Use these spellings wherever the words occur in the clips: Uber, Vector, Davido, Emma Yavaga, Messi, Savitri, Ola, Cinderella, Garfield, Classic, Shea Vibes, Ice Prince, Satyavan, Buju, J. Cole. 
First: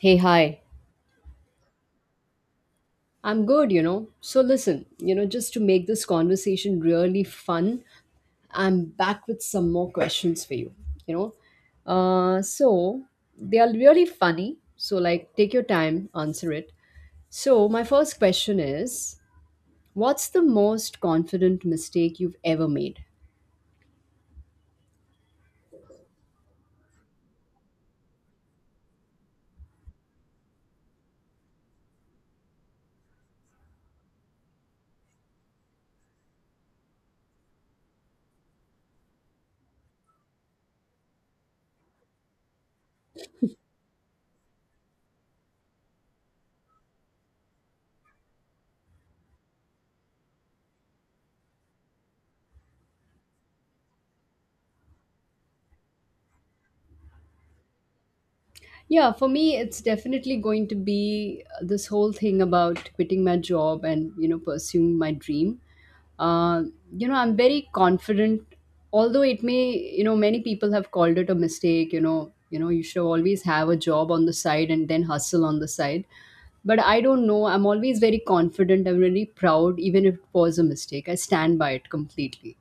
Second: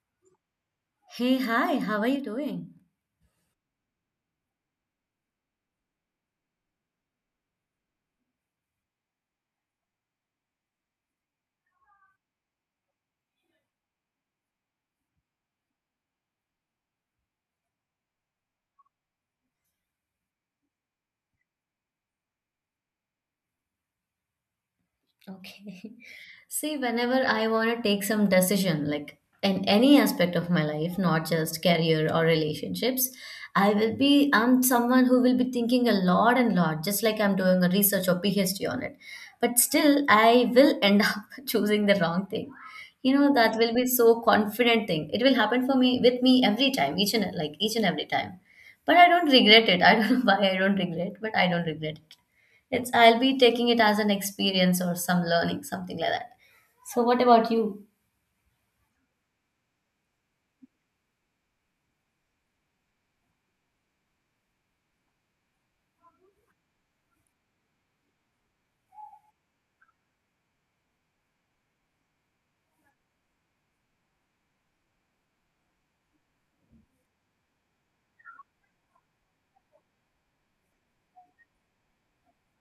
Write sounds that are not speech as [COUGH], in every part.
Hey, hi. Hey, hi, how are you doing? I'm good, you know. So, listen, just to make this conversation really fun, I'm back with some more questions for you, you know. Uh, so, they are really funny. So, like, take your time, answer it. So, my first question is: what's the most confident mistake you've ever made? Okay. [LAUGHS] See, whenever I want to take some decision, like in any aspect of my life, not just career or relationships, I'm someone who will be thinking a lot and lot, just like I'm doing a research or PhD on it. But still, I will end [LAUGHS] up choosing the wrong thing. You know, that will be so confident thing. It will happen for me with me every time, each and like each and every time. But I don't regret it. [LAUGHS] I don't know [LAUGHS] why I don't regret, but I don't regret it. It's I'll be taking it as an experience or some learning, something like that. So what about you? Yeah, for me, it's definitely going to be this whole thing about quitting my job and, you know, pursuing my dream. Uh, I'm very confident, although it may, you know, many people have called it a mistake, you know, you should always have a job on the side and then hustle on the side. But I don't know. I'm always very confident. I'm really proud, even if it was a mistake. I stand by it completely.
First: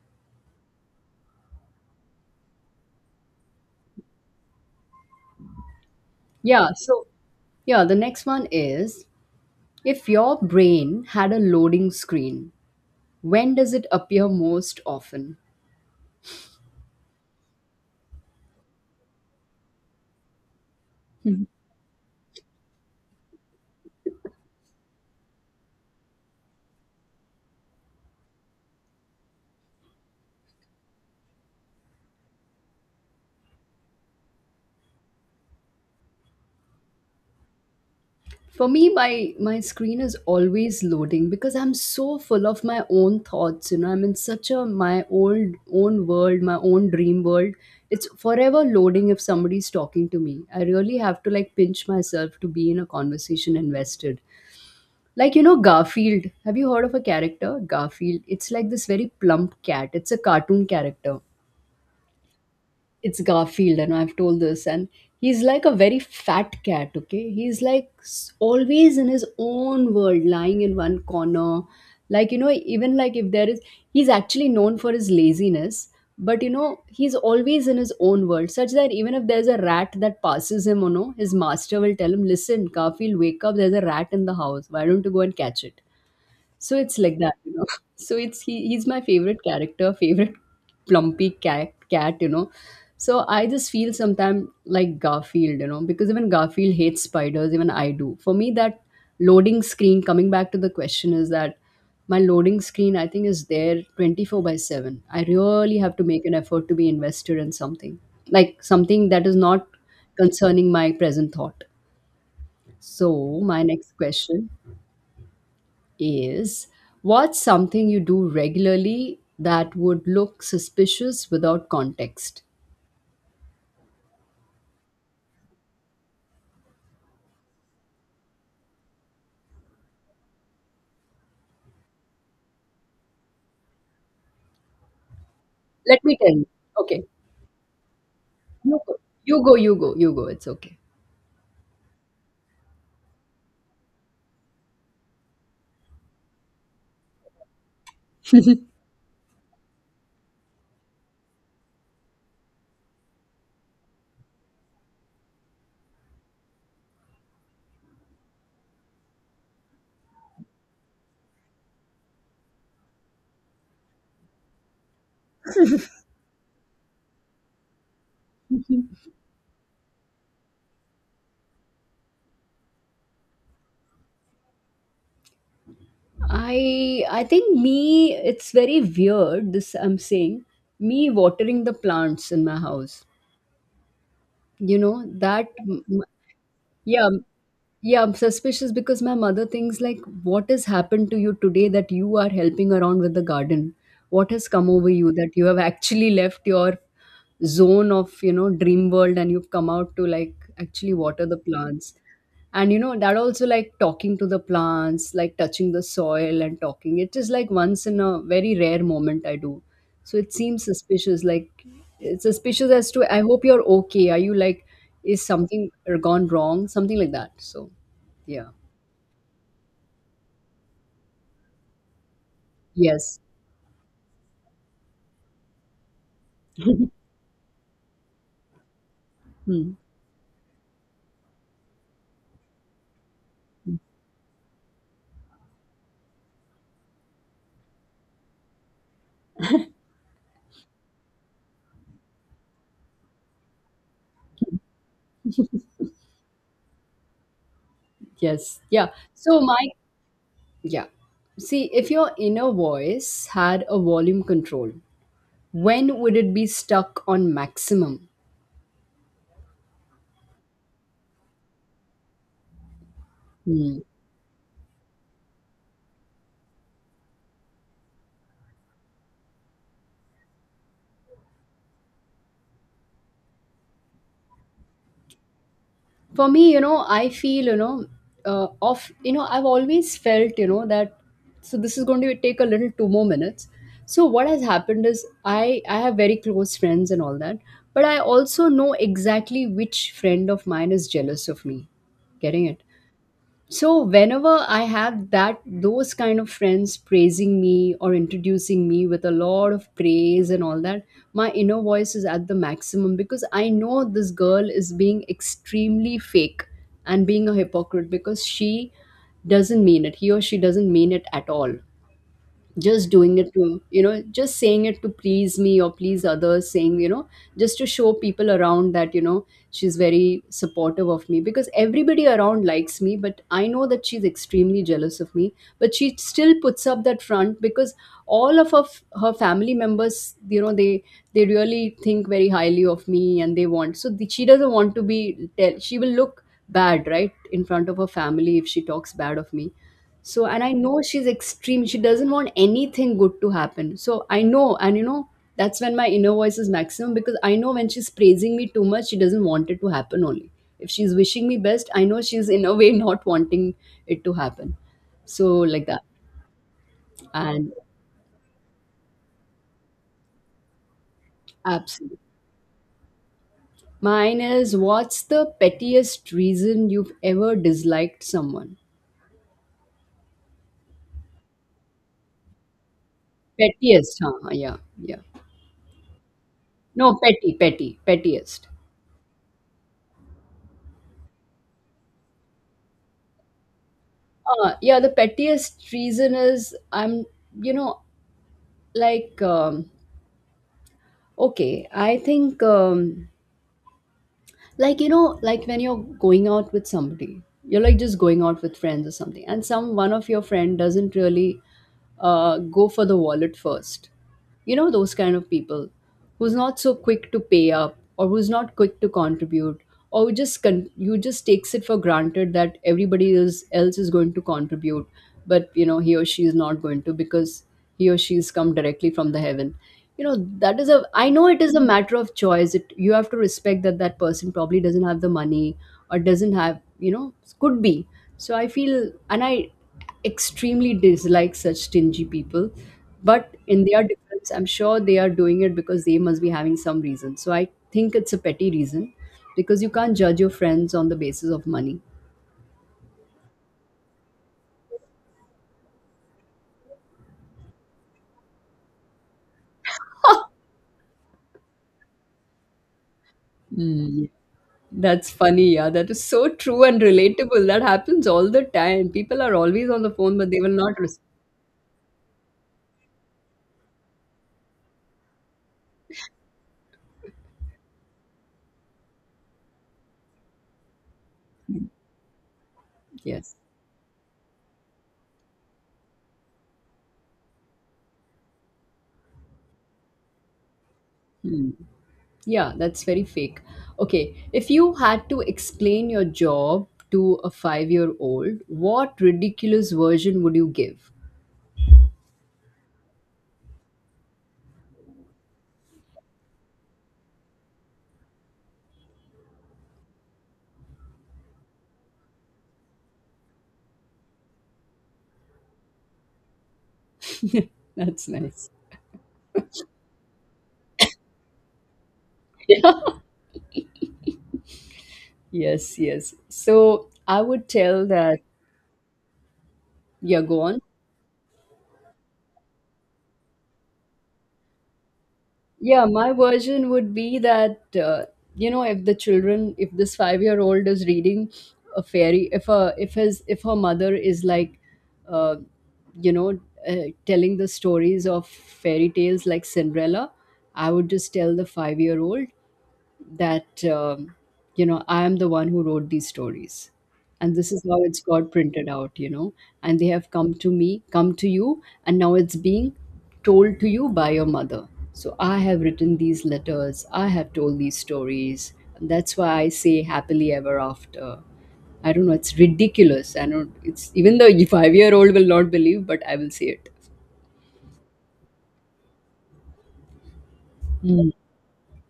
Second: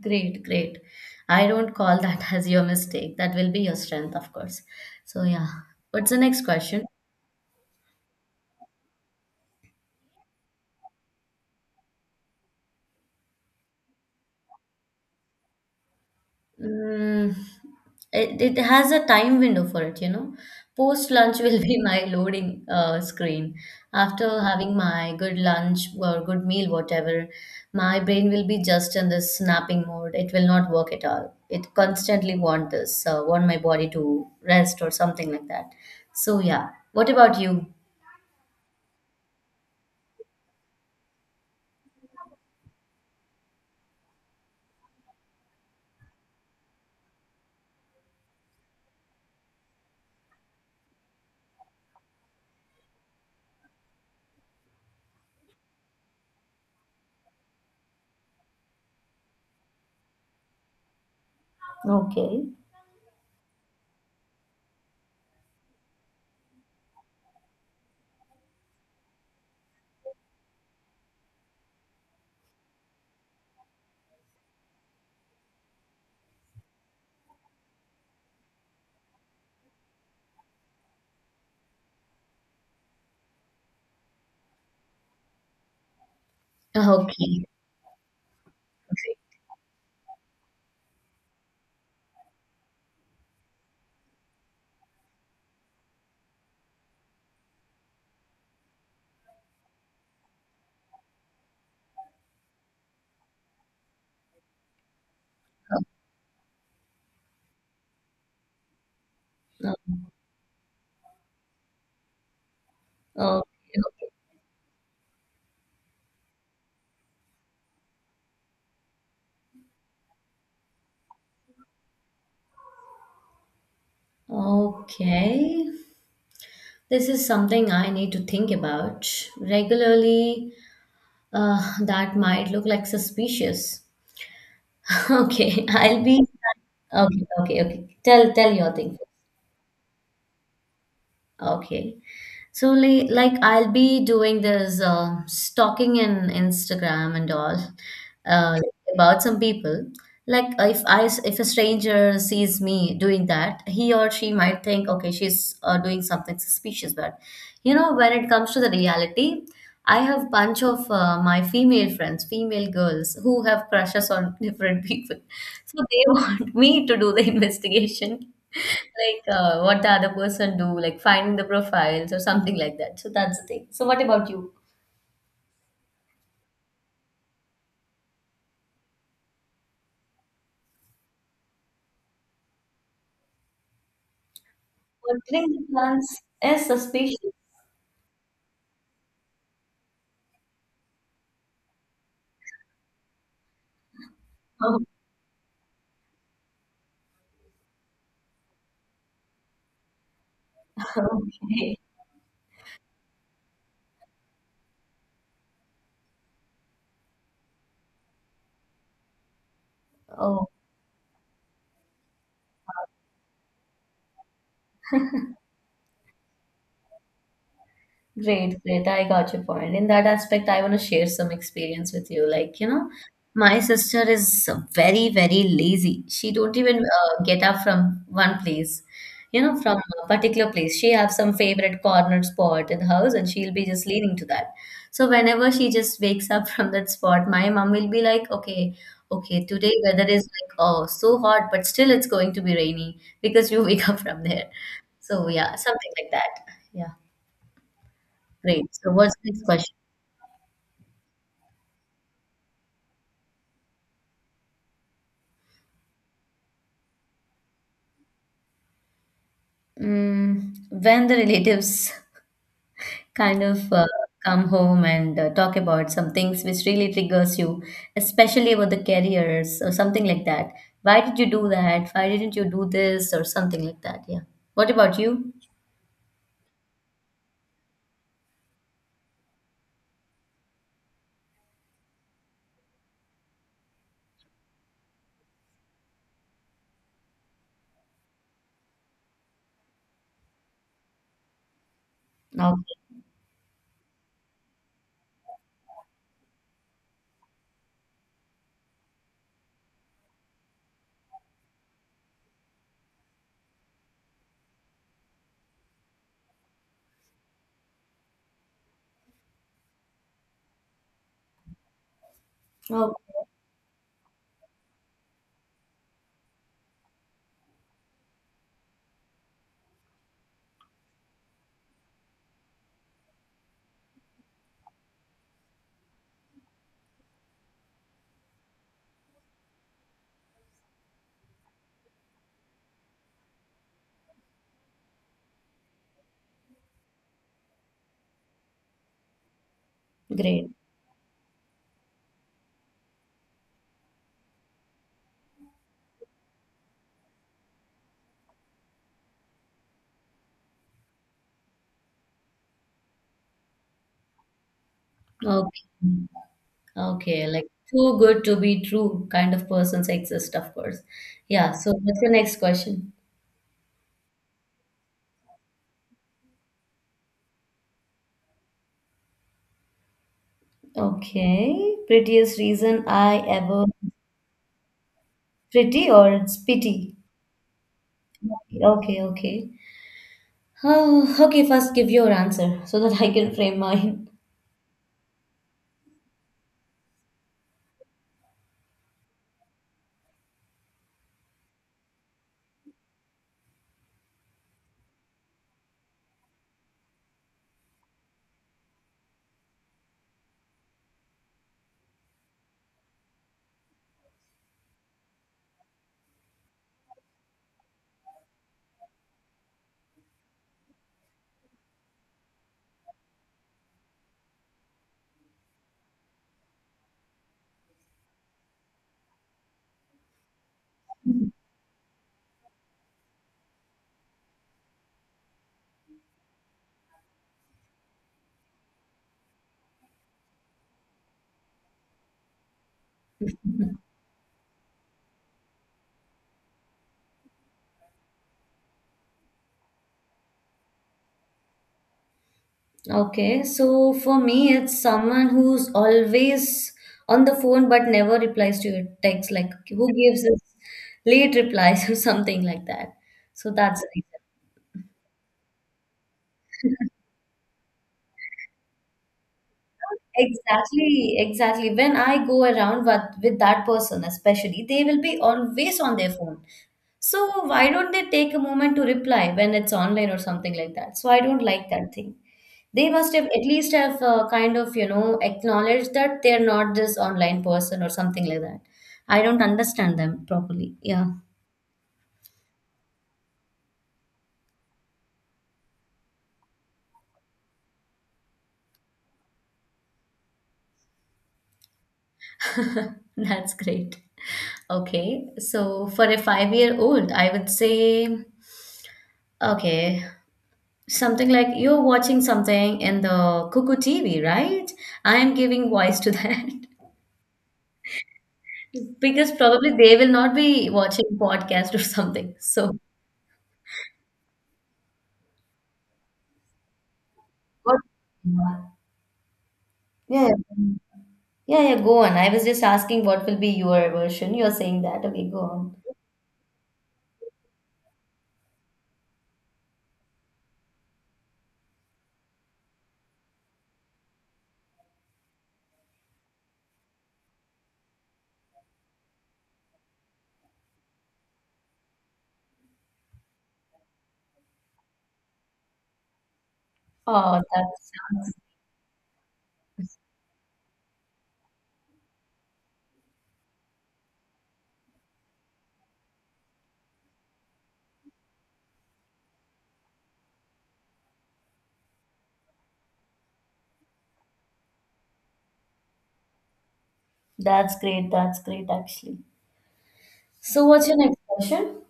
Great, great. I don't call that [LAUGHS] as your mistake. That will be your strength, of course. So yeah. What's the next Yeah. question? So, yeah, the next one is, if your brain had a loading screen, when does it appear most often? Mm, it has a time window for it, you know. Post lunch [LAUGHS] will be my loading screen. After having my good lunch or good meal, whatever, my brain will be just in this snapping mode. It will not work at all. It constantly want this, want my body to rest or something like that. So yeah. What about you? For me, my screen is always loading because I'm so full of my own thoughts. You know, I'm in such a, my old own world, my own dream world. It's forever loading. If somebody's talking to me, I really have to like pinch myself to be in a conversation, invested. Like, you know, Garfield, have you heard of a character Garfield? It's like this very plump cat. It's a cartoon character. Okay. It's Garfield, and I've told this, and he's like a very fat cat. Okay, he's like always in his own world, lying in one corner. Like, you know, even like if there is, he's actually known for his laziness. But you know, he's always in his own world, such that even if there's a rat that passes him or no, his master will tell him, "Listen, Garfield, wake up! There's a rat in the house. Why don't you go and catch it?" So it's like that, Okay. you know. [LAUGHS] So it's he's my Okay. favorite character, favorite [LAUGHS] plumpy cat, you know. So I just feel sometimes like Garfield, you know, because even Garfield hates spiders, even I do. For me, that loading screen, coming back to the question, is that my loading screen, I think, is there 24 by 7. I really have to make an effort to be invested in something, like something that is not concerning my present thought. So, my next Okay. question is, what's something you do regularly that would look suspicious without context? Okay. Okay. This is something I need to think about regularly. That might look like suspicious. [LAUGHS] Okay, I'll Let me be. tell you. Okay. Okay, okay, okay. Tell your You thing. go, you go. It's okay. Okay, so like I'll be doing this stalking in Instagram and all. uh, about some people. Like if I s- if a stranger sees me doing that, he or she might think, okay, she's doing something suspicious. But you know, when it comes to the reality, I have bunch of my female friends, female girls who have crushes on [LAUGHS] different people, so they [LAUGHS] want me to do the investigation. Like what the other person do, like finding the profiles or something like that. So that's the thing. So what about you? I think me it's very weird, this I'm saying, me watering the plants in my house. You know What that thing plans is yeah. suspicious? Yeah, I'm suspicious because my mother thinks like, what has happened to you today that you are helping around with the garden? What has come over [LAUGHS] you that you have actually left your zone of, you know, dream world and you've come out to like actually water the Okay. plants. And you know, that also, like talking to the plants, like touching the soil and talking. It is like once in a very rare moment I do. So it Oh, seems suspicious, like it's suspicious as to, I hope you're okay. Are you like, is something gone wrong? Something like that. So yeah. great, great. I got your point. In that aspect, I want to share some experience with you. Like, you know, Yes. my sister is very, very lazy. She don't even get up from one place, you know, Hmm. from a particular place. She have some favorite corner spot in the house and she'll be just leaning to that. So whenever she just wakes up [LAUGHS] from that spot, my mom will be like, okay, okay, today weather is like, oh, so hot, but still it's going to be rainy because you [LAUGHS] wake up from there. So yeah, something like that. Yeah. Yes. Great. Yeah. So what's the So next my question? yeah. See, if your inner voice had a volume control, when would it be stuck on maximum? Mm, when the relatives [LAUGHS] kind of Hmm. Come home and talk about some things which really triggers you, especially about the careers or something like that. Why did you do that? Why didn't you do this or something like that? Yeah. What about you? For me, you know, I feel, you know, I've always felt, you know, that, so this is going to take a little two more minutes. So what has happened is, I have very close friends and all that, but I also know exactly which friend of mine is jealous of me. Getting it? Okay. So whenever I have that, those kind of friends praising me or introducing me with a lot of praise and all that, my inner voice is at the maximum because I know this girl is being extremely fake and being a hypocrite because she doesn't mean it. He or she doesn't mean it at all, just Oh, doing it to, you know, just saying it to please me or please others, saying, you know, just to show people around that, you know, she's very supportive of me because everybody around likes me, but I know that she's extremely jealous of me but she still puts up that front because all of her, her family members, you know, they really think very highly of me and they want, so the, she doesn't want to be tell, she will look bad right in front of her family if she talks bad of me. So, and great. I know she's extreme. She doesn't want anything good to happen. So, I know, and you know, that's when my inner voice is maximum because I know when she's praising me too much, she doesn't want it to happen only. If she's wishing me best, I know she's in a [LAUGHS] way not wanting it to happen. So, Okay. like that. Okay. Like And too good to be true kind of persons exist, of course. Yeah. So absolutely. what's the next question? Mine is, what's the pettiest reason you've ever disliked someone? Okay. Prettiest reason I ever Pettiest, huh? Yeah, yeah. pretty or it's No, pity? petty, petty, pettiest. Okay, okay. Oh, okay, first give your answer so that I can frame mine. Yeah, the pettiest reason is, I'm, you know, like, okay, I think like, you know, like when you're going out with somebody, you're like just going out with friends or something and some, one of your friend doesn't really go for the wallet first. You know, those kind of people who's not so quick to pay up or who's not quick to contribute or who just you just takes it for granted that everybody else is going to contribute, but you know, he or she is not going to, because he or she's come directly from the heaven, you know. That is a, I know it is a matter of choice, it, you have to respect that that person probably doesn't have the money or doesn't have, you know, could be. So I feel, and I extremely dislike such stingy people. But in their defense, I'm sure they are doing it because they must be having some reason, so I think it's a petty reason because you can't judge your friends on the basis of money. Okay, so for me, it's someone who's always on the phone but never replies to your text, like who gives us late replies [LAUGHS] or something like that. So that's it. Mm. That's funny, yeah. That is so true and relatable. That happens all the time. People are always on the phone, but they will not respond. Exactly, exactly. When I go around with that person, especially, they will be always on their phone. So why don't they take a moment to reply when it's online or something like that? So I don't like that thing. They must have Yes. at least have kind of, you know, acknowledged that they're not this online person or something like that. I don't understand them properly. Yeah. Hmm. Yeah, that's very fake. Okay, if you had to explain your job to a five-year-old, what ridiculous version would you give? [LAUGHS] That's great. Okay, so for a 5 year old, I would say, okay. Something like you're watching something in the cuckoo TV, right? I am giving voice to that [LAUGHS] That's nice. [LAUGHS] because probably they will not be watching podcast or something. So, [LAUGHS] Yes, yes. So I would what? tell that, yeah, Yeah, go on. yeah, yeah. Go on. I was just asking what will be your version. You're saying that. Okay, go on. Yeah, my version would be that you know, if the children, if this five-year-old is reading a fairy, if a, if his, if her mother is like, uh, you know, telling the stories of fairy tales like Cinderella, I would just tell the five-year-old that you know, I am the one who wrote these stories and Oh, this is that how it's got sounds printed out, you know, and they have come to me, come to you, and now it's being told to you by your mother. So I have written these letters, I have told these stories, and that's why I say happily ever after. I don't know, it's ridiculous, I don't, it's, even the five-year-old will not believe, but I will say it. that's great. That's great, actually. So, what's your Mm. next question?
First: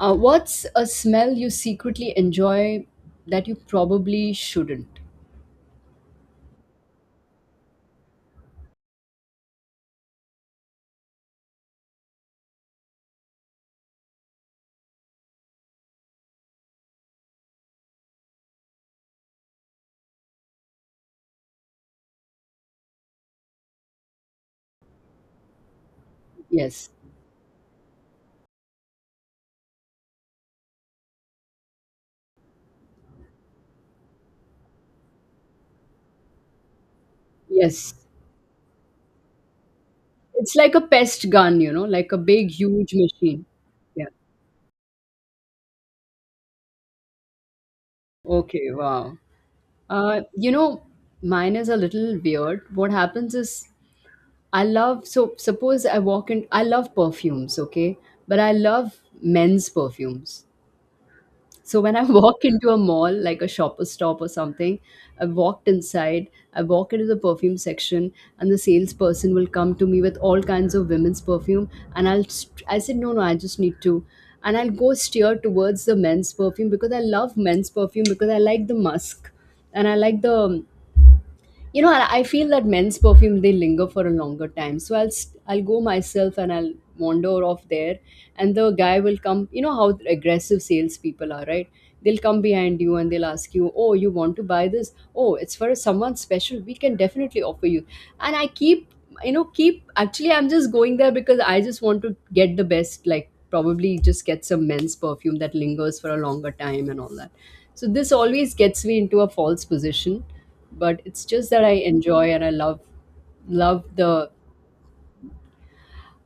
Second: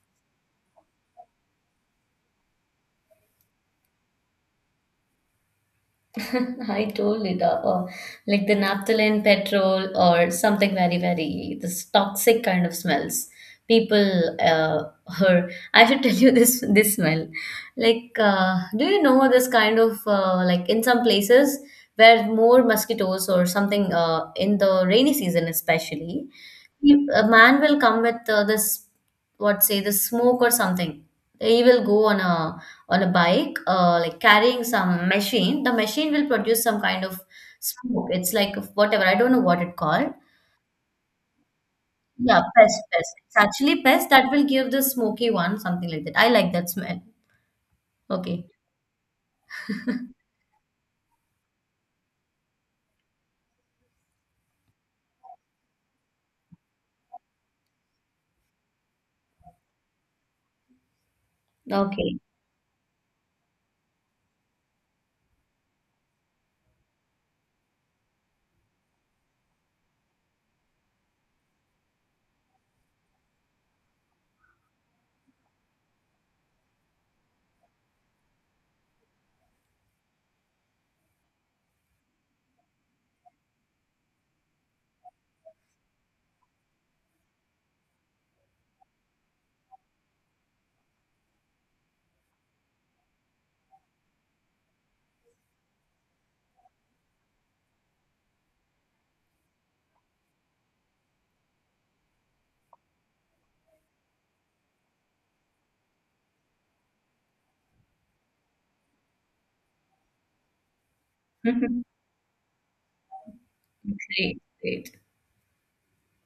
What's a smell you secretly enjoy that you probably shouldn't? [LAUGHS] I told it, like the naphthalene petrol or something very, very this toxic kind of smells. People, her. I should [LAUGHS] tell you this smell. Like, do you know this kind of like in some places where more mosquitoes or something in the rainy season especially, Yes. you- a man will come with this what say the smoke or something. He will go on a bike, like carrying some machine, the machine will produce some kind of Yes. smoke. It's like whatever, I don't know what it called. It's like a pest gun, you know, like a Yeah, big, pest, huge pest. It's machine. actually Yeah. pest that will give the smoky one, something like that. I like that smell. Okay. Okay, wow. You know, mine is a little weird. What happens is, I love, so suppose I walk in, I love perfumes, okay? But I love men's perfumes. So when I [LAUGHS] Okay. walk into a mall, like a shopper stop or something, I walked inside, I walk into the perfume section, and the salesperson will come to me with all kinds of women's perfume, and I'll I said no, no, I just need to, and I'll go steer towards the men's perfume because I love men's perfume because I like the musk, and I like the you know, I feel that men's perfume, they linger for a longer time, so I'll I'll go myself and I'll wander off there. And the guy will come, you know how aggressive salespeople are, right? They'll come behind you and they'll ask you, oh, you want to buy this, oh, it's for someone special, we can definitely offer you. And I keep, you know, keep, actually I'm just going there because I just want to get the best, like probably just get some men's perfume that lingers for a longer time and all that. So this always gets me into a false position, but it's just that I [LAUGHS] enjoy and I love love the Great, great.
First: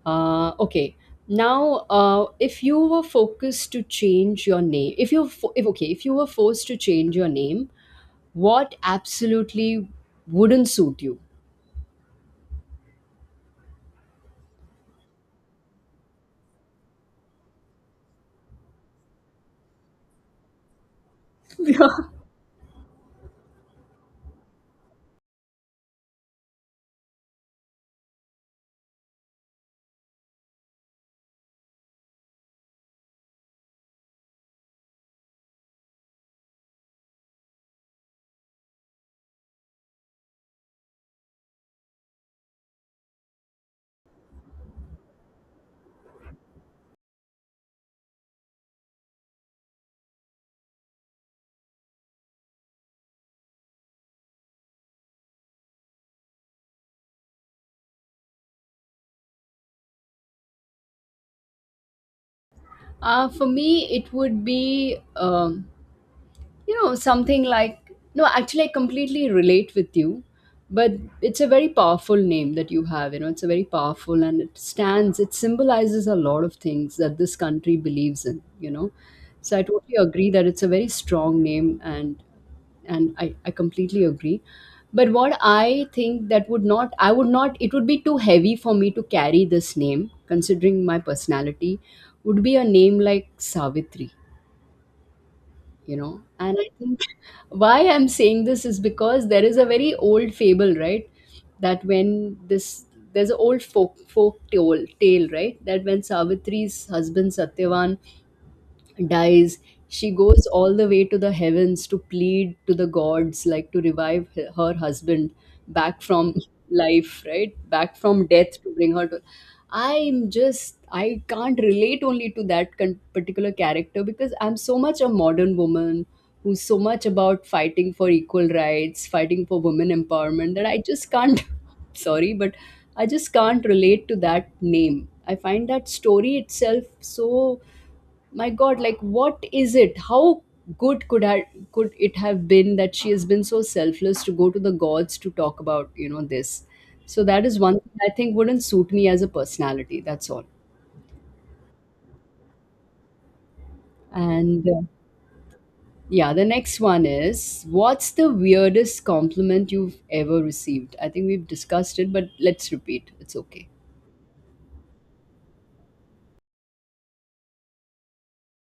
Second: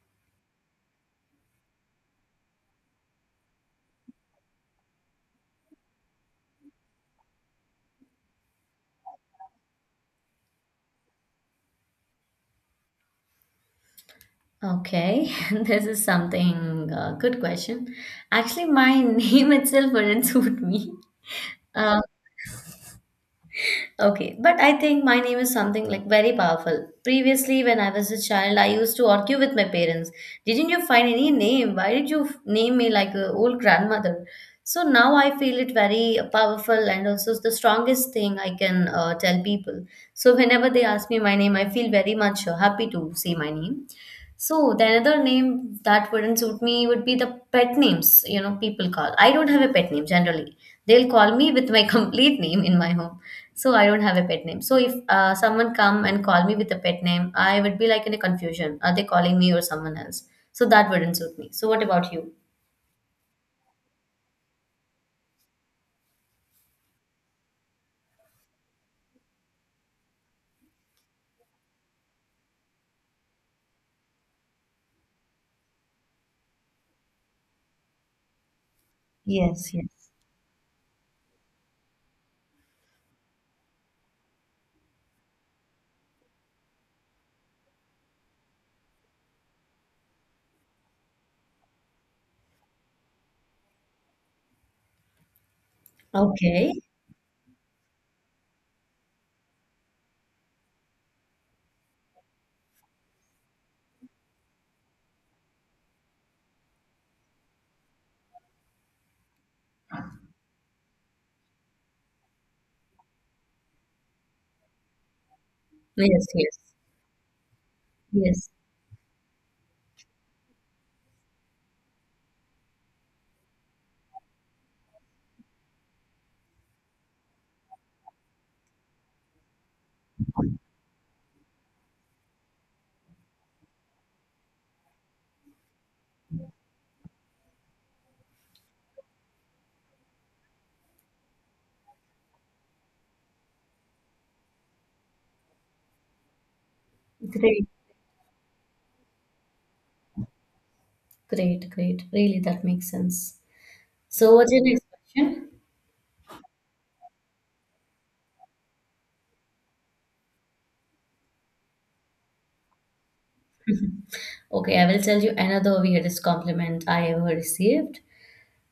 okay. Now, if you were focused to change your name, if you fo- if okay, if you were forced to change your name, what absolutely wouldn't suit you? [LAUGHS] Okay, [LAUGHS] this is something good question. Actually, my [LAUGHS] name itself wouldn't suit me. Yeah. Uh, Okay, but I think my name is something like very powerful. Previously, when I was a child, I used to argue with my parents. Didn't you find any name? Why did you f- name me like a old grandmother? So now I feel it very powerful and also the strongest thing I can tell people. So whenever they ask me my name, I feel very much happy to say my name. So the another name that wouldn't suit me would be the pet names, you know, people call. I don't have a pet name generally. They'll call me with my [LAUGHS] complete name in my home. So I don't have a pet name. So if someone come and call me with a pet name, I would be like in a confusion. Are they calling me or someone else? So that wouldn't suit me. So what about you? For me, it would be um, you know, something like, no, actually, I completely relate with you, but it's a very powerful name that you have, you know. It's a very powerful and it stands, it symbolizes a lot of things that this country believes in, you know. So I Yes, totally yes. agree that it's a very strong name. And I completely agree, but what I think that would not, I would not, it would be too heavy for me to carry this name considering my personality, would be a name like Savitri, you know. And I Okay. think why I'm saying this is because there is a very old fable, right? That when this, there's an old folk tale right, that when Savitri's husband Satyavan dies, she goes all the way to the heavens to plead to the gods, like to revive her husband back Yes, from yes. life, right? Back from Yes. death, to bring her to, I'm just, I can't relate only to that particular character because I'm so much a modern woman who's so much about fighting for equal rights, fighting for women empowerment, that I just can't, [LAUGHS] sorry, but I just can't relate to that name. I find that story itself so, my God, like what is it, how good could I, could it have been that she has been so selfless to go to the gods to talk about, you know, this. So that is Great. one thing I think wouldn't suit me as a personality, that's all. Great, great. Really, that makes sense. So what's your And next question? Yeah, the next one is, what's the weirdest compliment you've ever received? I think we've discussed it, but let's repeat, it's okay. Okay, I will tell you another weirdest compliment I ever received.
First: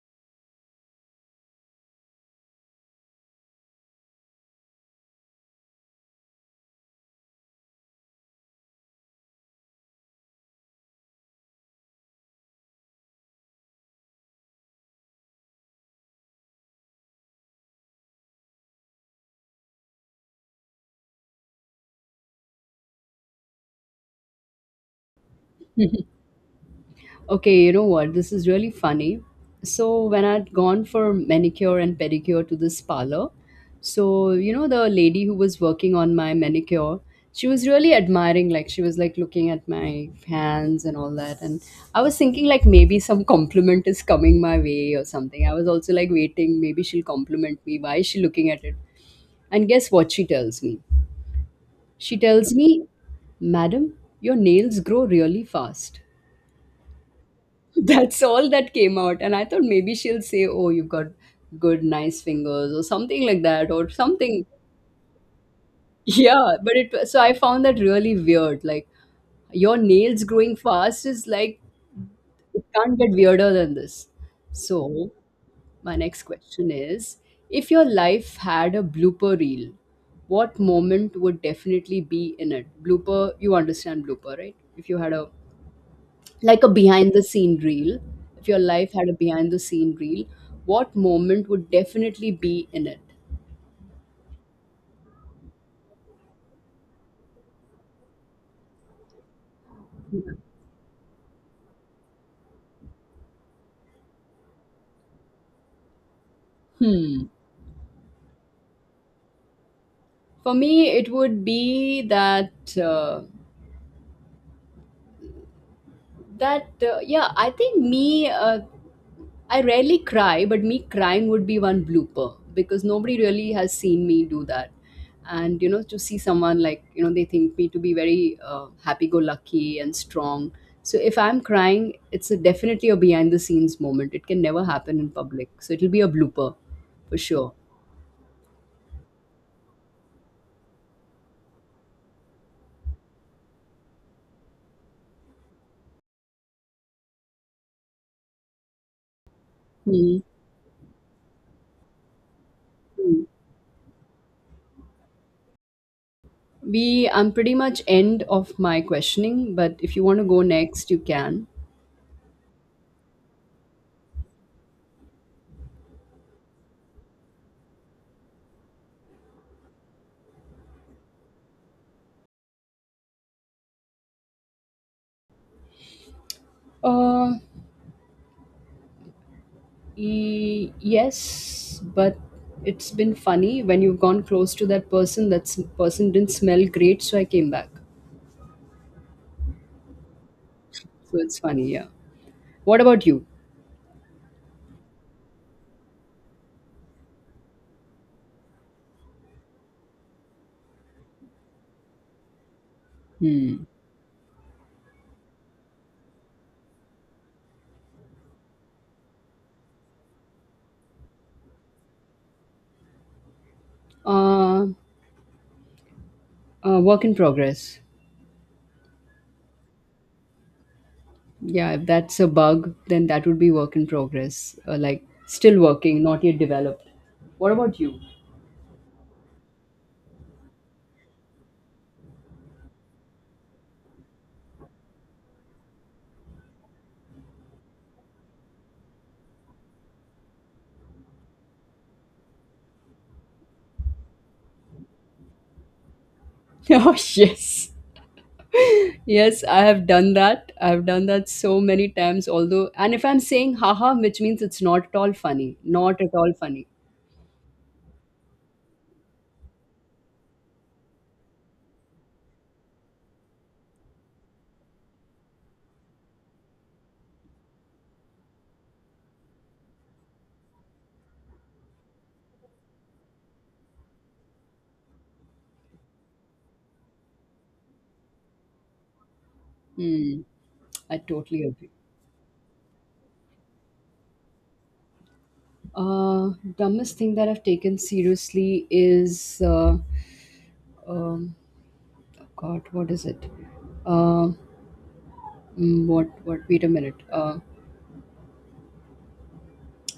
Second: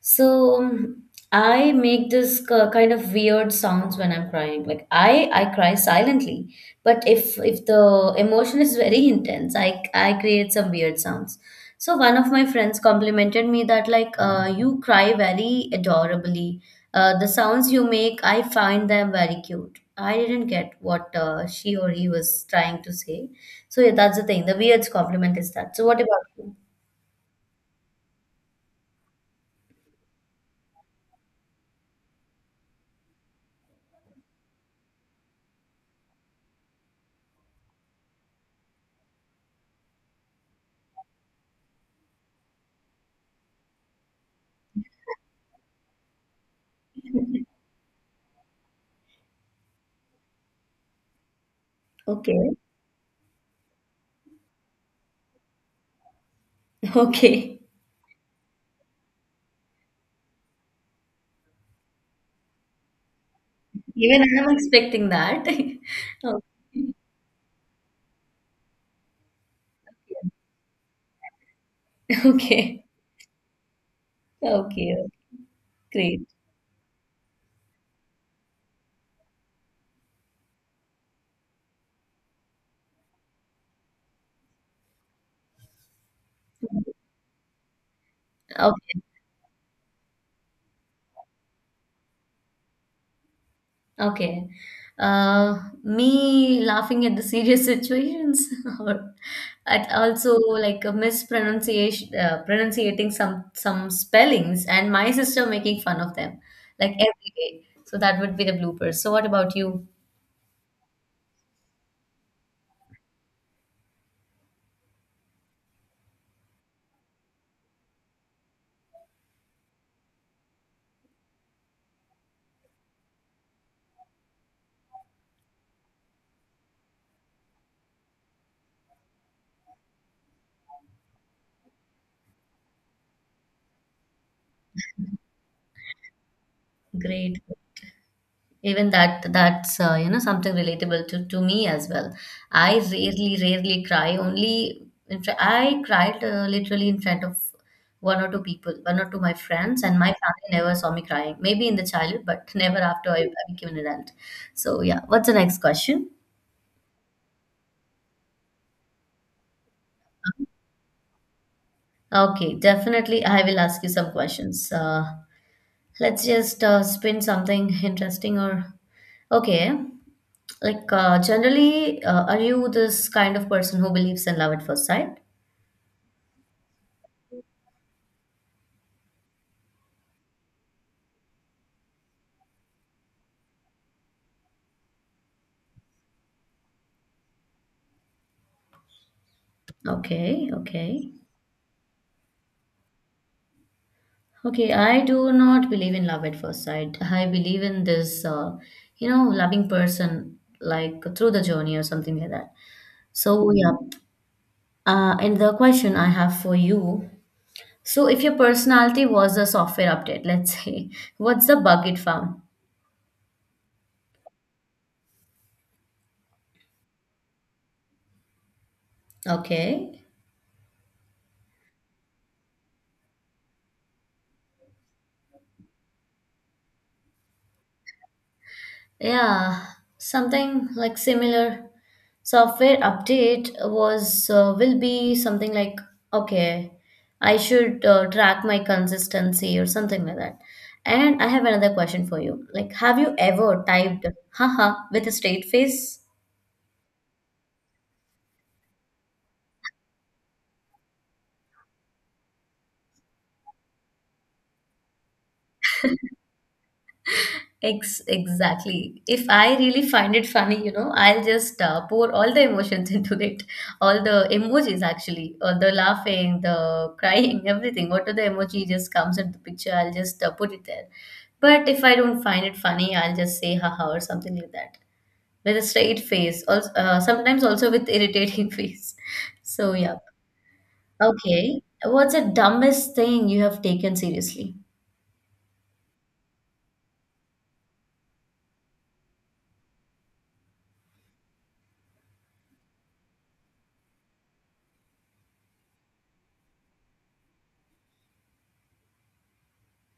So I make this k- kind of weird sounds when I'm crying. Like I cry silently, but if the emotion is very intense, I create some weird sounds. So one of my friends complimented me that like you cry very adorably. The sounds you make, I find them very cute. I didn't get what she or he was trying to say. So yeah, that's the thing. The weird compliment is that. So what about you? Okay, you know what? This is really funny. So when I'd gone for manicure and pedicure to this parlor, so you know, the lady who was working on my manicure, she was really admiring, like she was like looking at my hands and all that. And I was thinking, like maybe some compliment is coming my way or something. I was also like waiting, maybe she'll compliment me. Why is she looking at it? And guess what she tells me? She tells Okay. me, Madam, your nails grow really fast. [LAUGHS] Okay. [LAUGHS] That's all that came out. And I thought maybe she'll say, oh, you've got good, nice fingers, or something like that, or Even something. I'm [LAUGHS] expecting that. [LAUGHS] Yeah, but it, so I found that really weird. Like, your nails growing fast is like, Okay. it Okay. can't get weirder than this. Okay. So, my next Great. question is, if your life had a blooper reel, what moment would definitely be in it? Blooper, you understand blooper, right? If you had a, like a behind the scene reel, if your life Okay. had a behind the scene reel, what moment would definitely be in it? Okay. Me laughing at the serious situations [LAUGHS] or at also like a mispronunciation, pronunciating some spellings, and my sister making fun of them like Hmm. every day. So that would be the bloopers. So what about you? For me, it would be that uh, that yeah, I think me I rarely cry, but me crying would be one blooper because nobody really has seen me do that. And you know, to see someone like, you know, they think me to be very happy-go-lucky and strong. So if I'm crying, it's a, definitely a behind-the-scenes moment. It can never happen in public, so it'll be a blooper for Great. sure. Even that that's you know something relatable to me as well. I rarely rarely cry. Only in fr- I cried literally in front of one or two people, one or two my friends, and my Hmm. family never saw me crying. Maybe in the childhood, but [LAUGHS] never after I, Hmm. I became an adult. So yeah, what's the next question? We, I'm pretty much end of my questioning, but if you want to go next, you can. Okay, definitely I will ask you some questions. Let's just spin something [LAUGHS] interesting or okay. Like generally, are you this kind of person who believes in love at first sight? Uh, yes, but it's been funny when you've gone close to that person. That person didn't smell great, so I came back. Okay, okay. So it's funny, yeah. What about you? Okay, I do not believe in love at first sight. I believe in this, you know, loving person like through the journey or something like that. So, Hmm. yeah. And the question I have for you. So, if your personality was a software update, let's say, [LAUGHS] what's the bug it found? Uh, Work in progress. Okay. Yeah, if that's a bug, then that would be work in progress. Like still working, not yet developed. What about you? [LAUGHS] Yeah, something like similar. Software update was will be something like okay I should track my consistency or something like that and I have another question for you like have you ever typed haha with a straight face? Oh, yes. Yes, I have done that. I've done that so many times. Although, and if I'm saying haha, which means it's not at all funny, not at all funny. Ex- exactly. If I really find it funny, you know, I'll just pour all the emotions [LAUGHS] into it. All the emojis, actually, all the laughing, the [LAUGHS] crying, everything. Whatever the emoji just comes into the picture, I'll just put it there. But if I don't find it funny, I'll just say haha or something like that with a straight face. Also, sometimes also with irritating [LAUGHS] face. So yeah. Mm, I totally Okay. agree. What's the dumbest thing you have taken seriously? Uh, Dumbest thing that I've taken seriously is, um, God, what is it? Uh, what, wait a minute.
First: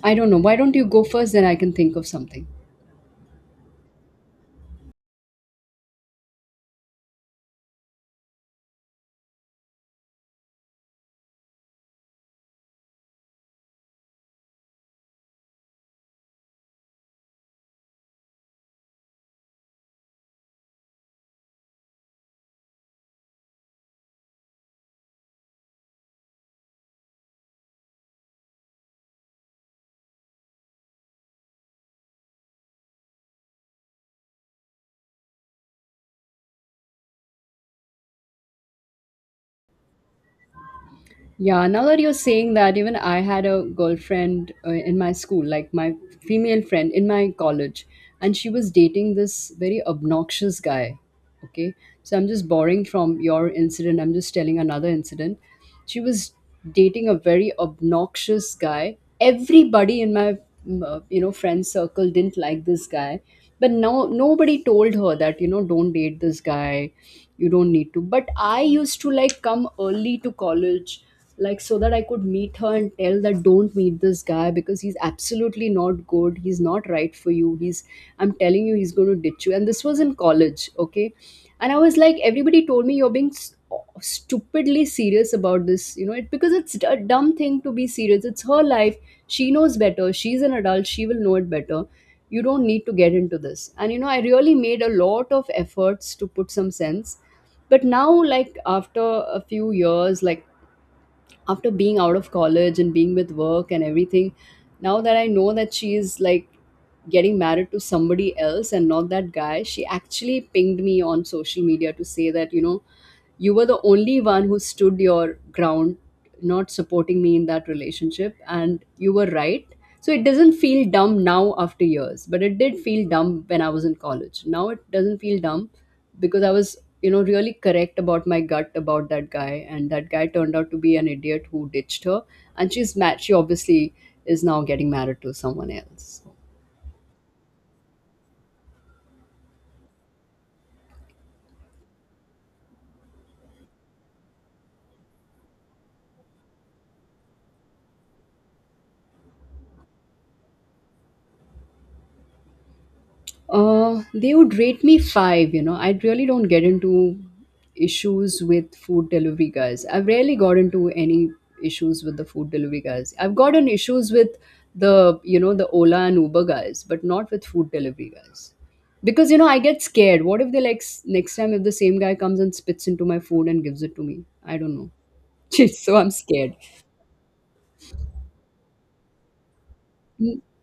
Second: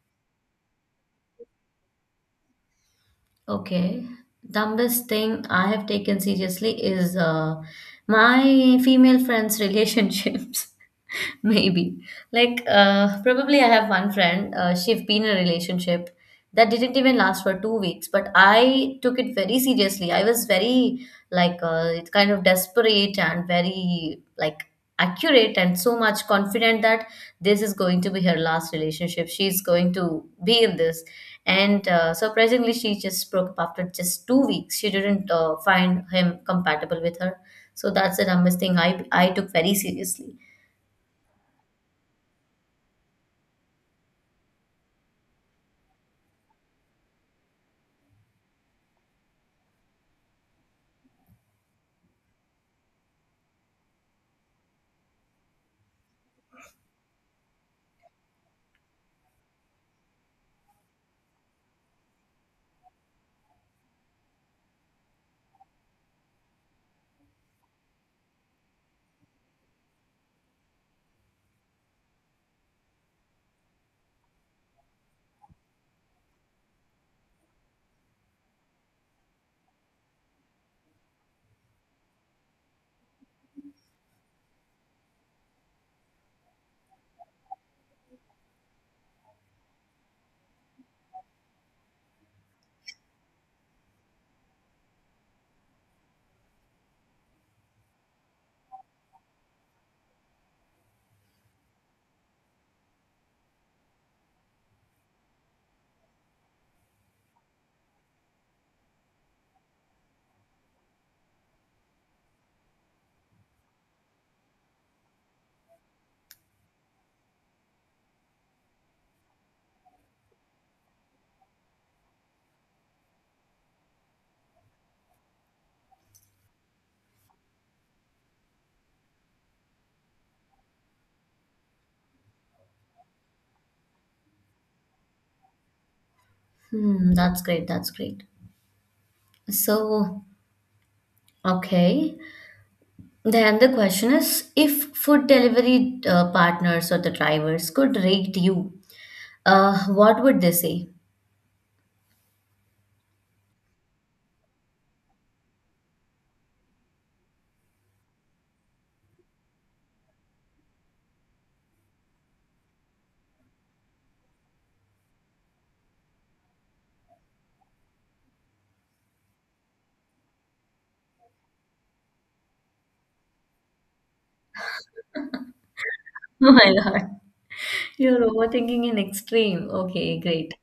I don't know. Why don't you go first? Then I can think of something. Okay. Dumbest thing I have taken seriously is my female friends' relationships. [LAUGHS] [LAUGHS] Maybe. Like, probably I have one friend, she have been in a relationship that didn't even last for 2 weeks, but I took it very seriously. I was very, like, it's kind of desperate and very, like, accurate and so much confident that this is going to be her last relationship. She's going to be in this. And surprisingly, she just broke up after just 2 weeks. She didn't find him compatible with her. So that's the dumbest thing I took very seriously. Yeah, now that you're saying that, even I had a girlfriend in my school, like my female friend in my college, and she was dating this very obnoxious guy. Okay, so I'm just borrowing from your incident, I'm just telling another incident. She was dating a very obnoxious guy. Everybody in my, you know, friend circle didn't like this guy, but no nobody told her that, you know, don't date this guy, you don't need to. But I used to like come early to college like so that I could meet her and tell that, don't meet this guy because he's absolutely not good. He's not right for you. He's, I'm telling you he's going to ditch you. And this was in college, okay? And I was like, everybody told me you're being stupidly serious about this, you know, it, because it's a dumb thing to be serious. It's her life. She knows better. She's an adult. She will know it better. You don't need to get into this. And you know, I really made a lot of efforts to put some sense, but now like after a few years, like after being out of college and being with work and everything, now that I know that she is like getting married to somebody else and not that guy, she actually pinged me on social media to say that, you know, you were the only one who stood your ground, not supporting me in that relationship, and you were right. So it doesn't feel dumb now after years, but it did feel dumb when I was in college. Now it doesn't feel dumb because I was, you know, really correct about my gut about that guy, and that guy turned out to be an idiot who ditched her. And she's mad, she obviously is now getting married to someone else. Hmm, that's great. That's great. So, okay. Then the question is, if food delivery partners or the drivers could rate you, what would they say? [LAUGHS] They would rate me five, you know. I really don't get into issues with food delivery guys. I've rarely got into any issues with the food delivery guys. I've gotten issues with the, you know, the Ola and Uber guys, but not with food delivery guys. Because, you know, I get scared. What if they like next time if the same guy comes and spits into my food and gives it to me? I don't know. [LAUGHS] So I'm Oh scared. my God, you're overthinking in extreme. Okay, great.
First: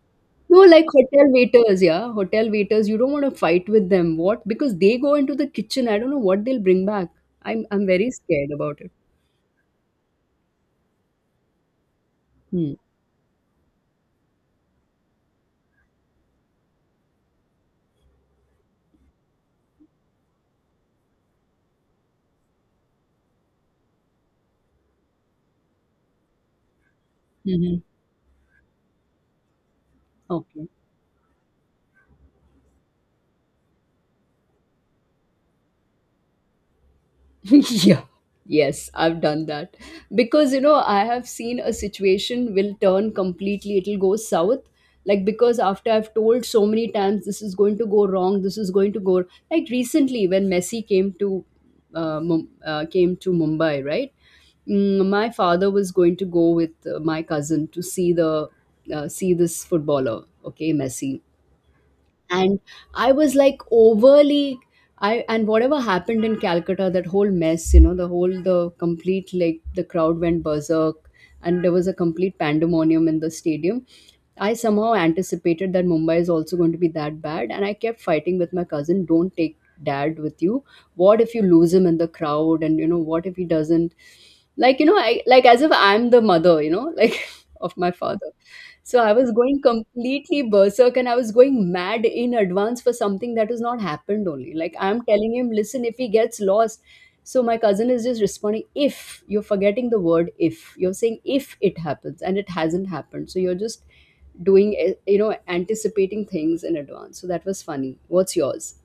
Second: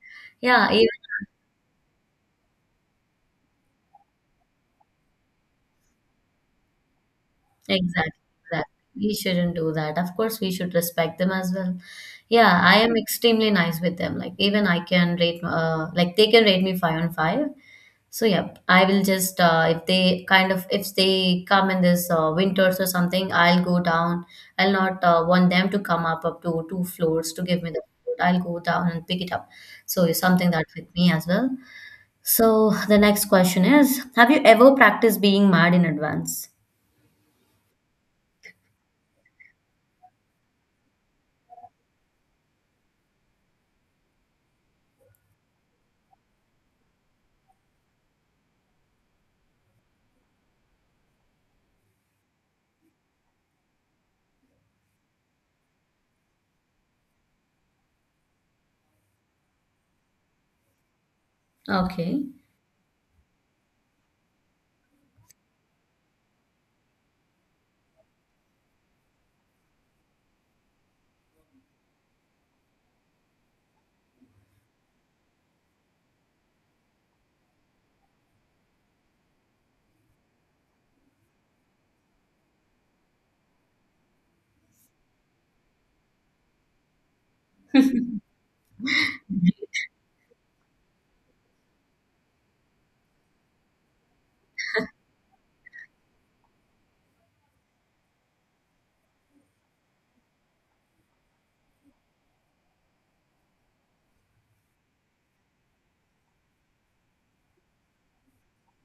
No, Yeah, like even, hotel waiters, yeah. Hotel waiters, you don't want to fight with them. What? Because they go into the kitchen. I don't know what they'll bring back. I'm exactly, very scared exactly. about it. We shouldn't do that. Of course, we should respect them as well. Yeah, Hmm. I am extremely nice with them. Like even I can rate, like they can rate me five on five. So yeah, I will just if they kind of if they come in this winters or something, I'll go down. I'll not want them to come up to two floors to give me Mm-hmm. the food. I'll go down and pick it up. So it's something that Okay. with me as well. So the next question is, have you ever practiced being mad in advance? [LAUGHS] Yeah, yes, I've done that because you know, I have seen a situation will turn completely, it'll go south, like because after I've told so many times, this is going to go wrong, this is going to go, like recently when Messi came to, came to Mumbai, right? Mm, my father was going to go with my cousin to see the see this footballer, okay, Messi. Okay. And I was like overly, I, and whatever happened in Calcutta, that whole mess, you know, the whole, the complete, like the crowd went berserk, and there was a complete pandemonium in the stadium. I somehow anticipated that Mumbai is also going to be that bad, and I kept fighting with my cousin. Don't take dad with you. What if you lose him in the crowd? And you know, what if he doesn't? Like you know, I, like as if I'm the mother, you know, like [LAUGHS] of my father. [LAUGHS] So I was going completely berserk, and I was going mad in advance for something that has not happened. Only like I'm telling him, listen, if he gets lost. So my cousin is just responding, if you're forgetting the word if, you're saying if it happens and it hasn't happened. So you're just doing you know, anticipating things in advance. So that was funny, what's yours?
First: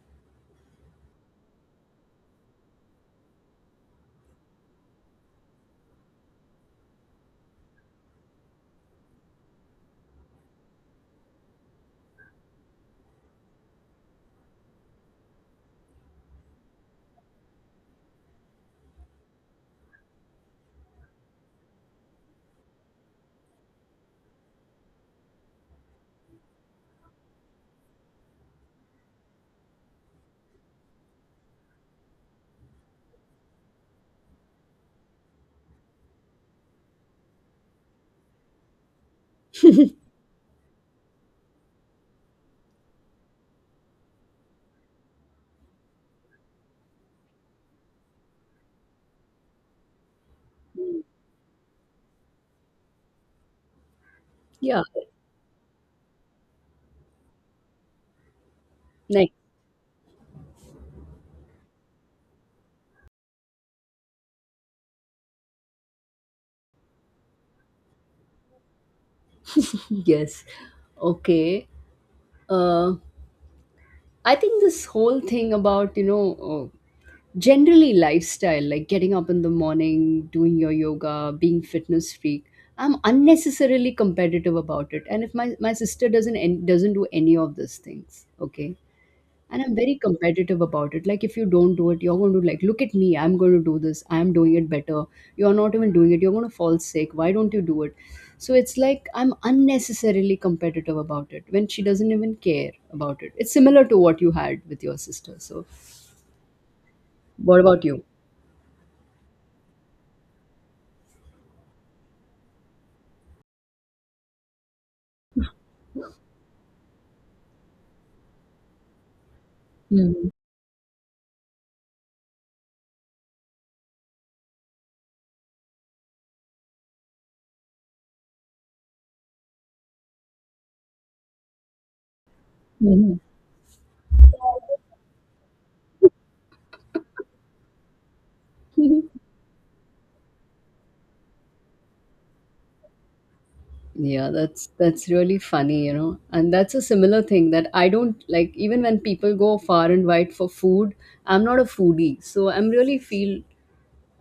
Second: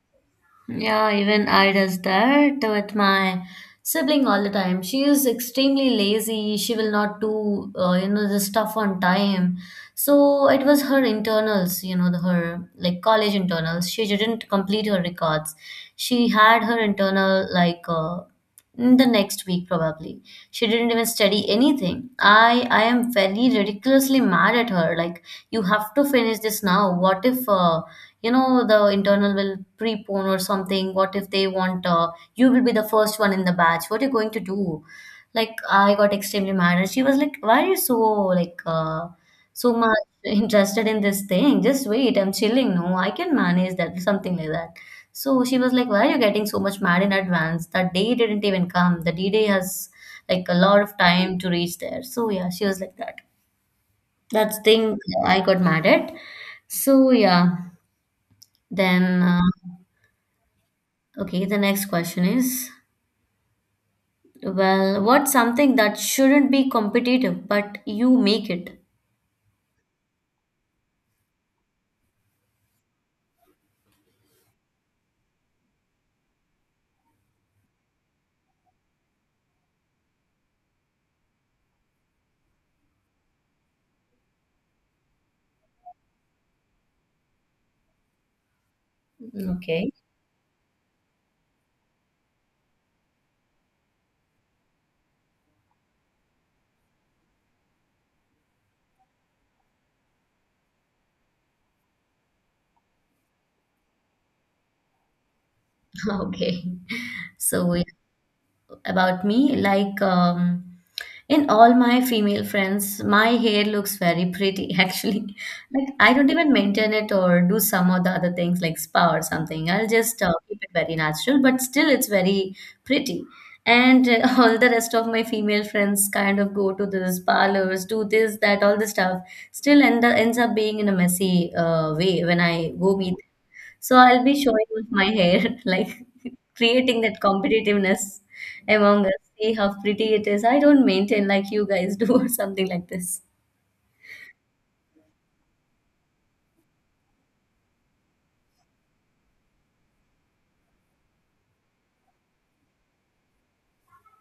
Yeah, even I does that with my sibling all the time. She is extremely lazy. She will not do you know the stuff on time. So it was her internals, you know, the, her like college internals. She didn't complete her records. She had her internal like in the next week probably. She didn't even study anything. I am very ridiculously mad at her. Like you have to finish this now. What if you know the internal will prepone or something? What if they want, you will be the first one in the batch? What are you going to do? Like I got extremely mad and she was like, why are you so like, so much [LAUGHS] [LAUGHS] interested in this thing? Just wait, I'm chilling. No, I can manage that, something like that. So she was like, why are you getting so much mad in advance? That day didn't even come. The d-day has like a lot of time to reach there. So yeah, she was like that. That's the Yeah, thing. I got mad at. So yeah. Then uh, next, okay, the next question is, well, what's something that shouldn't be competitive, but you make it? yes, okay. uh I think this whole thing about, you know, generally lifestyle, like getting up in the morning, doing your yoga, being fitness freak, I'm unnecessarily competitive about it. And if my sister doesn't do any of these things, okay, and I'm Okay. very competitive about it, like if you don't do it, you're going to, like, look at me, I'm going to do this, I'm doing it better, you're not even doing it, you're going to fall sick, why don't you do it? So it's like I'm unnecessarily competitive about it when she doesn't even care about it. It's similar to what you had with your sister. So [LAUGHS] Okay. what So we- about you? about me, like in all my female friends, my hair looks very pretty [LAUGHS] actually. Like I don't even maintain it or do some of the other things like spa or something. I'll just Hmm. Keep it very natural, but still it's very pretty. And [LAUGHS] all the rest of my female friends kind of go to these parlors, do this, that, all this stuff. Still ends up being in a messy way when I go meet. Hmm. So I'll be showing off my hair, [LAUGHS] like creating that competitiveness among us. [LAUGHS] See how pretty it is. I don't maintain like you guys [LAUGHS] do, or something like this. Yeah, that's really funny, you know. And that's a similar thing, that I don't like even when people go far and wide for food, I'm not a foodie. So I'm really feel,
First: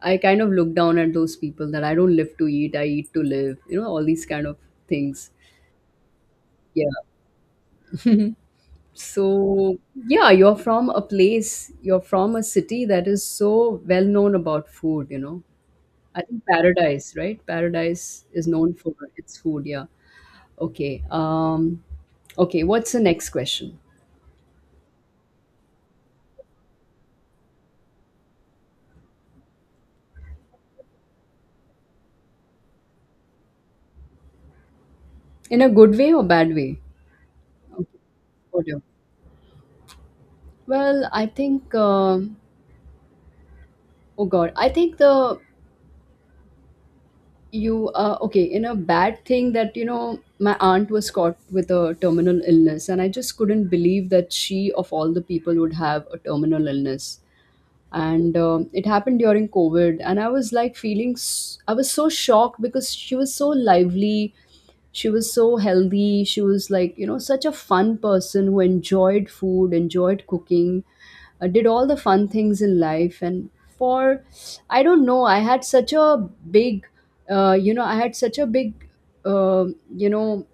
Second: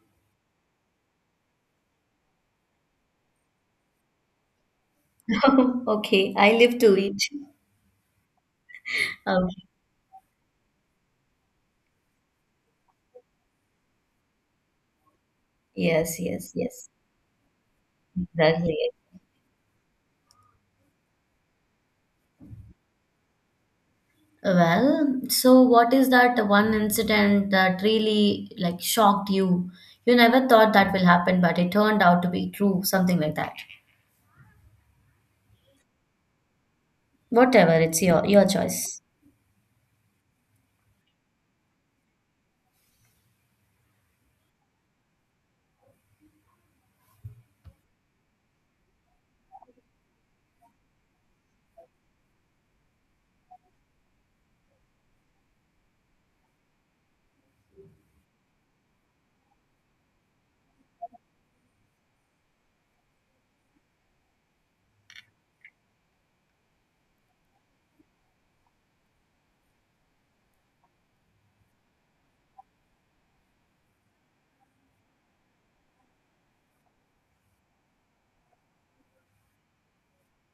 I kind of look down at those people, that I don't live to eat, I eat to live, you know, all these kind of things. [LAUGHS] Okay, I live Yeah. to eat. Um, So, yeah, you're from a place, you're from a city that is so well known about food, you know. Yes, I think yes, yes. Paradise, right? Paradise is known Exactly. for its food, yeah. Okay. Okay. What's the next question? Well, so what is that one incident that really like shocked you? You never thought that will happen, but it turned out to be true, something like that. In a good way or bad way? Whatever, Okay, it's your whatever. choice. Well, I think, oh God, I think the, you. Okay, in a bad thing, that you know, my aunt was caught with a terminal illness, and I just couldn't believe that she, of all the people, would have a terminal illness. And it happened during COVID, and I was like feeling I was so shocked because she was so lively, she was so healthy, she was like, you know, such a fun person who enjoyed food, enjoyed cooking, did all the fun things in life, and for, I don't know, I had such a big, you know, I had such a big uh, you know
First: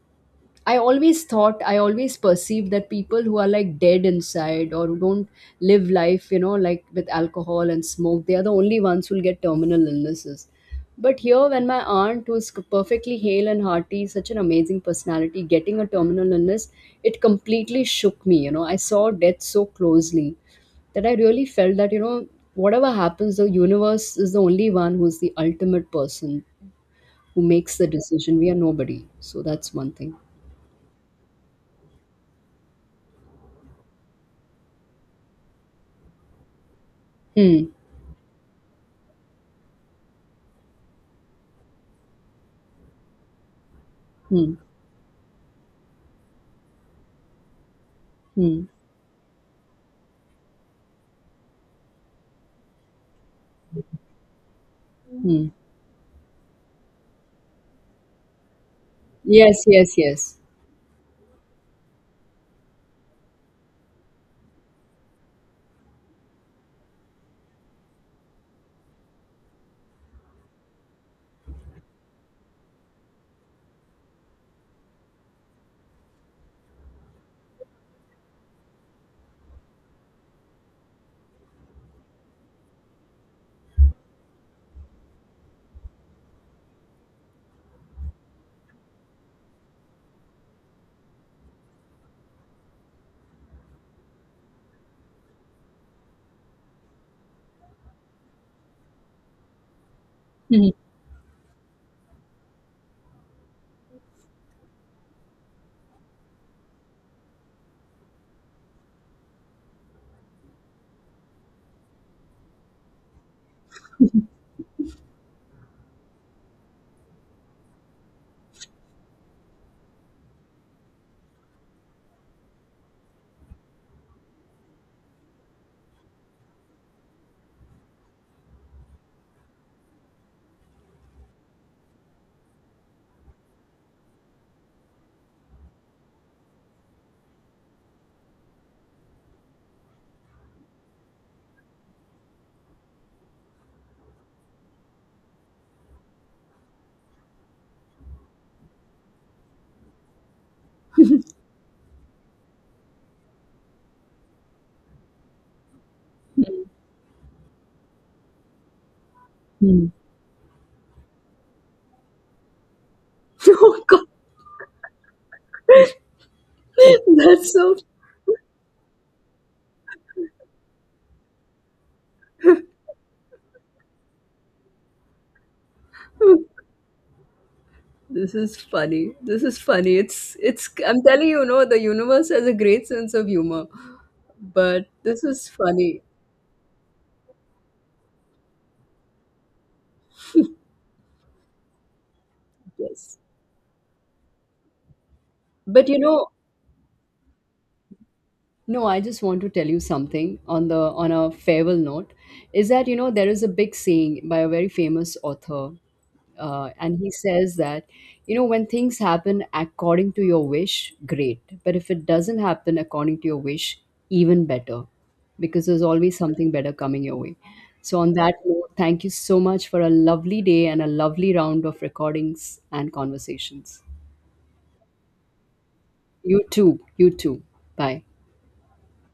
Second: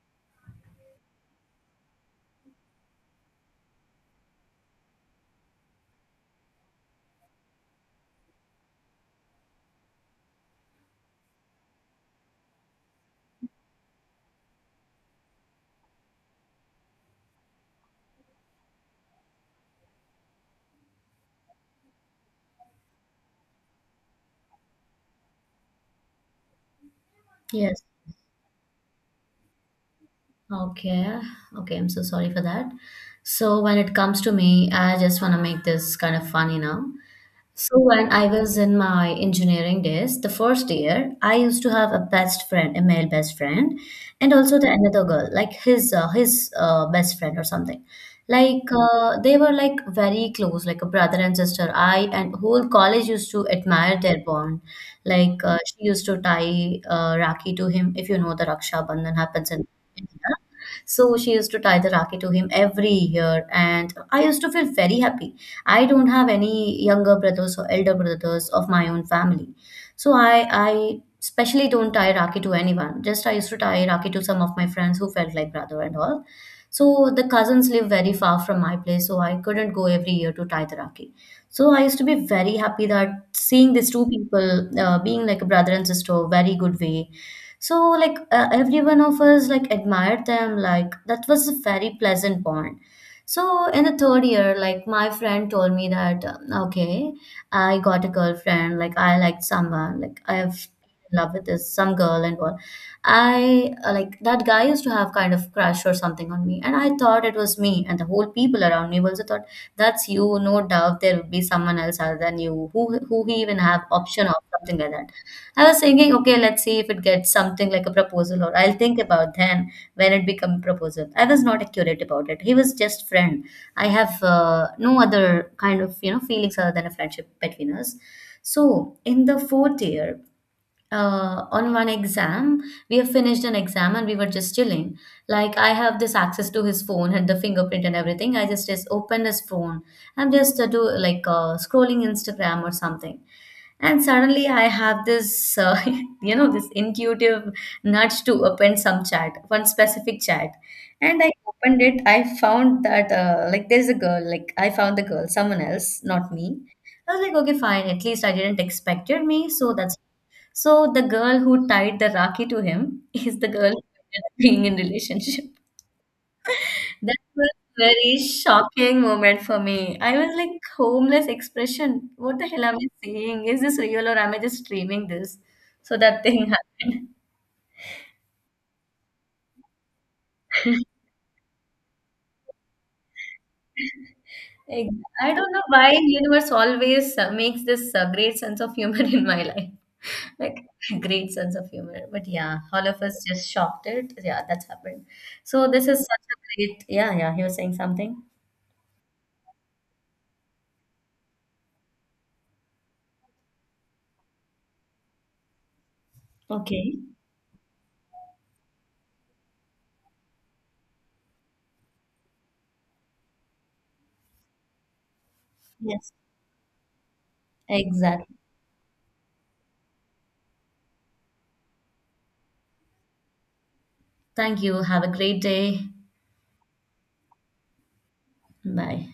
I always thought, I always perceived that people who are like dead inside or who don't live life, you know, like with alcohol and smoke, they are the only ones who'll get terminal illnesses. But here, when my aunt, who's perfectly hale and hearty, such an amazing personality, getting a terminal illness, it completely shook me. You know, I saw death so closely, that I really felt that, you know, whatever happens, the universe is the only one who's the ultimate person who makes Yes. the decision. We are nobody. So that's one thing. Okay, okay, I'm so sorry for that. So when it comes to me, I just want to make this kind of funny now. Hmm. So when I was in my engineering days, the first year, I used to have a best friend, a male best friend, and Hmm. also the another girl, like his his best friend or something. Hmm. Like they were like very close, like a brother and sister. I and whole college used to admire their bond. Like Mm. She used to tie Rakhi to him, if you know the Raksha Bandhan happens Yes, in yes, India. yes. So she used to tie the Rakhi to him every year, and I used to feel very happy. I don't have any younger brothers or elder brothers of my own family. So I especially don't tie Rakhi to anyone. Just I used to tie Rakhi to some of my friends who felt like brother and all. So the cousins live very far from my place, so I couldn't go every year to tie the Rakhi. So I used to be very happy that seeing these two people being like a brother and sister, very good way. So like every one of us like admired them. Like that was a very pleasant bond. So in the third year, like my friend told me that, okay, I got a girlfriend, like I liked someone, like I've Mm, in love with this some girl and all. I Like that guy used to have kind of crush or something on me, and I thought it was me, and the whole people around me also thought that's you, no doubt there would be someone else other than you who even have option of something like that. I was thinking, okay, let's see if it gets something like a proposal or I'll think about then when it become proposal. I was not accurate about it. He was just friend. I have no other kind of, you know, feelings other than a friendship between us. So in the fourth year, on one exam, we have finished an exam and we were just chilling. Like I have this access to his phone and the fingerprint and everything. I just opened his phone. I'm just do like scrolling Instagram or something, and suddenly I have this [LAUGHS] you know this intuitive nudge to open some chat, one specific chat, and I opened it. I found that like there's a girl. Like I found the girl, someone else, not me. I was like, okay, fine. At least I didn't expected me, so mm. that's so the girl who tied the Rakhi to him is [LAUGHS] the girl who Oh God, ended up being in relationship. [LAUGHS] That was that's so. very shocking moment for me. I was like, homeless expression. What the hell am I saying? Is this real or am I just dreaming this? So that thing [LAUGHS] happened. This is funny. This is funny. It's it's. I'm telling you, no, the universe has a great sense of humor, but Ex- this I is don't know why funny. universe always makes this great sense of humor [LAUGHS] in my life. Like great sense of humor. But yeah, all of Yes, us just shocked it. Yeah, that's happened. So this but you is such know, a great. Yeah, yeah. He was saying something. no, I just want to tell you something on the, on a farewell note, is that you know, there is a big saying by a very famous author, and Okay. he says that, you know, when things happen according to your wish, great, but if it doesn't happen according to your wish, even better, because there's Yes, always something better coming your way. So on exactly. that note, thank you so much for a lovely day and a lovely round of recordings and conversations. Thank you. Have a great day. You too, you too. Bye. Bye.